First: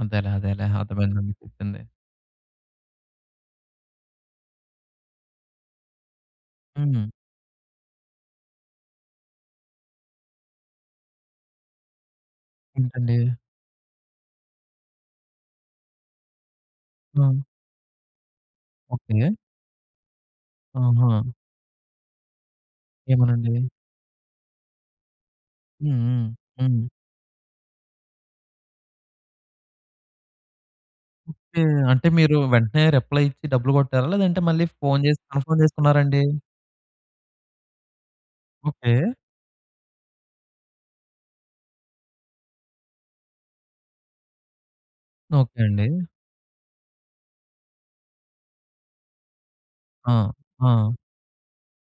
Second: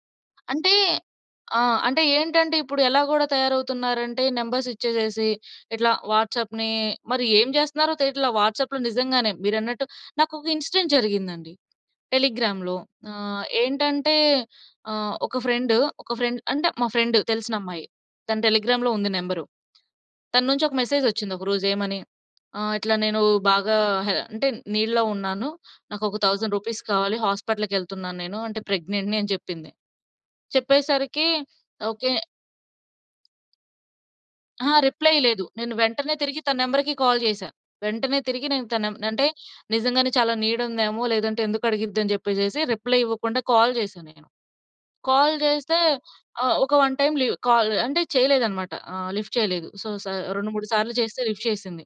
అదేలే అదేలే. అంటే అర్ధమైంది ను నాకు ఆ! చెప్పింది. అంటే ఏంటంటే ఇప్పుడు ఎలా గూడా తయారవుతున్నారంటే నంబర్స్ ఇచ్చేసేసి ఇట్లా వాట్సాప్‌ని హుహు. మరి ఏం చేస్తన్నారో తెలియట్లా వాట్సాప్‌లో నిజంగానే మీరన్నట్టు. నాకొక ఇన్సిడెంట్ జరిగిందండి టెలిగ్రామ్‌లో. ఏంటండి? ఆహ్, ఏంటంటే, ఆహ్, ఒక ఫ్రెండ్ ఒక ఫ్రెండ్ అంటే, మా ఫ్రెండ్ ఆ! తెలిసినమ్మాయి. తను టెలిగ్రామ్‌లో ఉంది ఓకె. నంబరు. తన్నుంచి ఒక మెసేజ్ ఆహా! వచ్చింది ఒక రోజు ఏమని, ఆహ్, ఇట్లా నేను ఏమనండి? బాగా హె అంటే నీడ్‌లో ఉన్నాను. హుహు. నాకొక థౌసండ్ హ్మ్. రూపీస్ కావాలి. హాస్పటల్‌కెళ్తున్నాను నేను అంటే ప్రెగ్నెంట్‌ని అని చెప్పింది. చెప్పేసరికి ఓకె. అంటే ఓకె మీరు వెంటనే రిప్లై ఇచ్చి డబ్బులు కొట్టారా? లేదంటే మళ్ళీ అహా! ఫోను రిప్లై చేసి లేదు. కన్ఫర్మ్ నేను వెంటనే చేసుకున్నారాండి? తిరిగి తన నంబర్‌కి కాల్ చేశా. వెంటనే తిరిగి నేను తనం ఓకె. నంటే నిజంగానే చాలా నీడ్ ఉందేమో! లేదంటే ఎందుకడిగిద్దని చెప్పేసేసి రిప్లై ఇవ్వకుండా కాల్ చేశా నేను. కాల్ ఓకె చేస్తే అండి. ఆహ్, ఒక వన్ టైం లివ్ కాల్ అంటే చేయలేదన్నమాట. ఆహ్, లిఫ్ట్ చేయలేదు. సో, స ఆ! రెండు మూడు ఆ! సార్లు చేస్తే లిఫ్ట్ చేసింది.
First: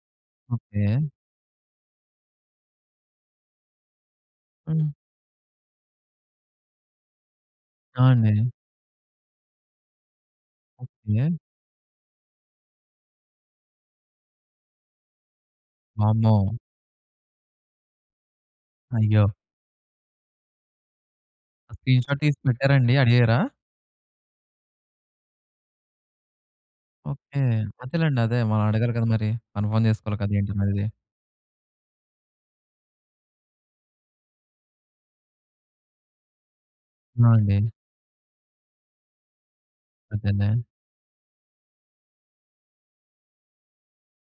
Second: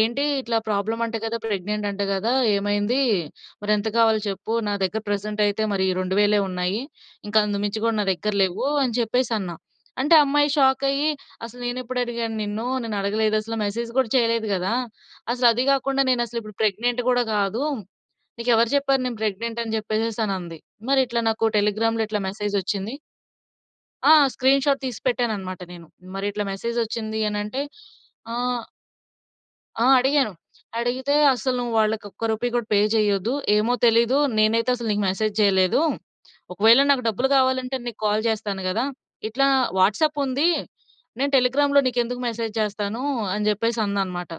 ఏంటి ఇట్లా ఓకె. ప్రాబ్లమ్ అంట కదా! ప్రెగ్నెంట్ అంట కదా! ఏమైంది? మరెంత కావాలో చెప్పు? నా హ్మ్. దగ్గర ప్రెజెంట్ అయితే మరి 2000 ఉన్నాయి. ఇంకా అంతకుమించి కూడా ఆ! నా దగ్గర అండి. లెవ్వు అని చెప్పేసన్నా. అంటే ఆ అమ్మాయి షాకయ్యి ఓకె. "అసలు నే‌న్నేప్పుడు అడిగాను నిన్ను? నేనడగలేదసలా. మెసేజ్ కూడా చేయలేదు కదా! అసలు అది కాకుండా వామ్మో! నేనసలు ఇప్పుడు ప్రెగ్నెంట్ కూడా కాదు. నీకెవరు చెప్పారు నేను అయ్యో! ప్రెగ్నెంట్ అని" చెప్పేసేసనంది. మరి ఇట్లా నాకు ఆ టెలిగ్రామ్‌లో ఇట్లా స్క్రీన్‌షాట్ తీసి మెసేజ్ పెట్టారాండి? వచ్చింది. అడిగారా? ఆ! స్క్రీన్‌షాట్ తీసి పెట్టానన్నమాట నేను. మరిట్ల మెసేజ్ వచ్చింది ఓకె. అనంటే, అదేలెండి. అదే. ఆహ్ మనం అడగాలి కదా మరి. ఆ! కన్ఫర్మ్ చేసుకోవాలి అడిగాను. కదా ఏంటనేది? అడిగితే అస్సలు నువాళ్ళకొక్క రూపీ గూడా పే చేయొద్దు. ఏమో తెలీదు, నేనైతే అసలు నీకు మెసేజ్ చేయలేదు. ఒకవేళ నాకు డబ్బులు ఆ! అండి. కావాలంటే నీకు కాల్ జేస్తాను గదా! ఇట్లా వాట్సాప్ ఉంది అదేలే. నేను టెలిగ్రామ్‌లో నీకెందుకు మెసేజ్ చేస్తాను? అని చెప్పేసందనమాట.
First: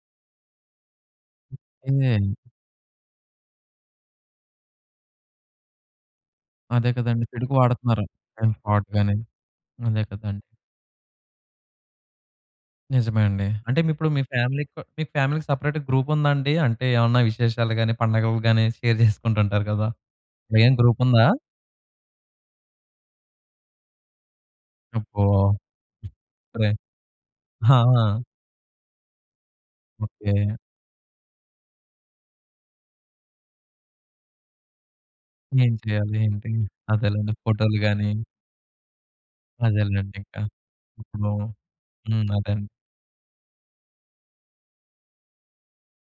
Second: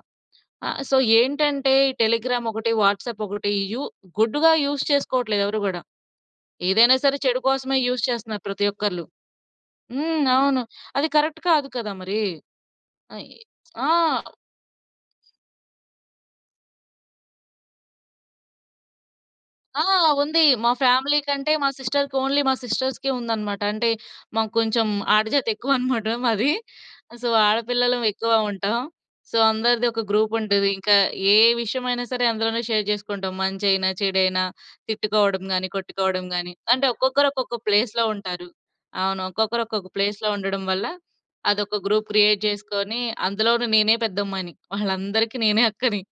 ఆహ్, సో ఏంటంటే ఈ ఏం చేయాలి? టెలిగ్రామ్ ఒకటి, వాట్సాప్ ఒకటి, యూ గుడ్‌గా యూజ్ చేసుకోవట్లేదు ఎవరు కూడా. అదే ఏదైనా సరే కదండీ! చెడు చెడుకు కోసమే యూజ్ వాడతన్నారు. చేస్తన్నారు ప్రతి ఫ్రాడ్ ఒక్కల్లు. గాని, అదే హ్మ్, కదండీ! అవును. అది కరెక్ట్ కాదు కదా మరి. నిజమే అయి అండి. అంటే ఆ! మీరిప్పుడు మీ ఫ్యామిలీకో మీ ఫ్యామిలీ‌కి సెపరేట్‌గా గ్రూప్ ఉందాండి? అంటే ఏమన్నా విశేషాలు గాని, పండగలు గాని షేర్ చేసుకుంటూ ఉంటారు ఆ! గదా! ఉంది. మా మెయిన్ గ్రూప్ ఫ్యామిలీ ఉందా? కంటే, మా సిస్టర్‌కి ఓన్లీ మా సిస్టర్స్‌కే ఉందనమాట. అంటే మాకు కొంచెం అబ్బో! ఆడజాతెక్కువనమాట మాది. సరే. సో ఆ! ఆడపిల్లలం ఎక్కువ ఉంటాం. సో అందరిది ఒక గ్రూప్ ఓకె. ఉంటది. ఇంకా ఏ విషయమైనా సరే అందులోనే షేర్ చేసుకుంటాం. మంచైనా, చెడైనా, తిట్టుకోవడం గానీ, ఏం చేయాలి? కొట్టుకోవడం ఏంటి? గానీ, అంటే ఒక్కొక్కరు అదేలేండి ఒక్కొక్క ఫొటోలు ప్లేస్‌లో గాని. ఉంటారు. అవును. ఒక్కొక్కరు ఒక్కొక్క ప్లేస్‌లో అదేలేండింకా. ఉండడం వల్ల ఇప్పుడు అదొక గ్రూప్ హ్మ్, క్రియేట్ అదన్ జేసుకొని అందులోను నేనే పెద్దమ్మాయిని. వాళ్ళందరికీ నేనే అక్కని.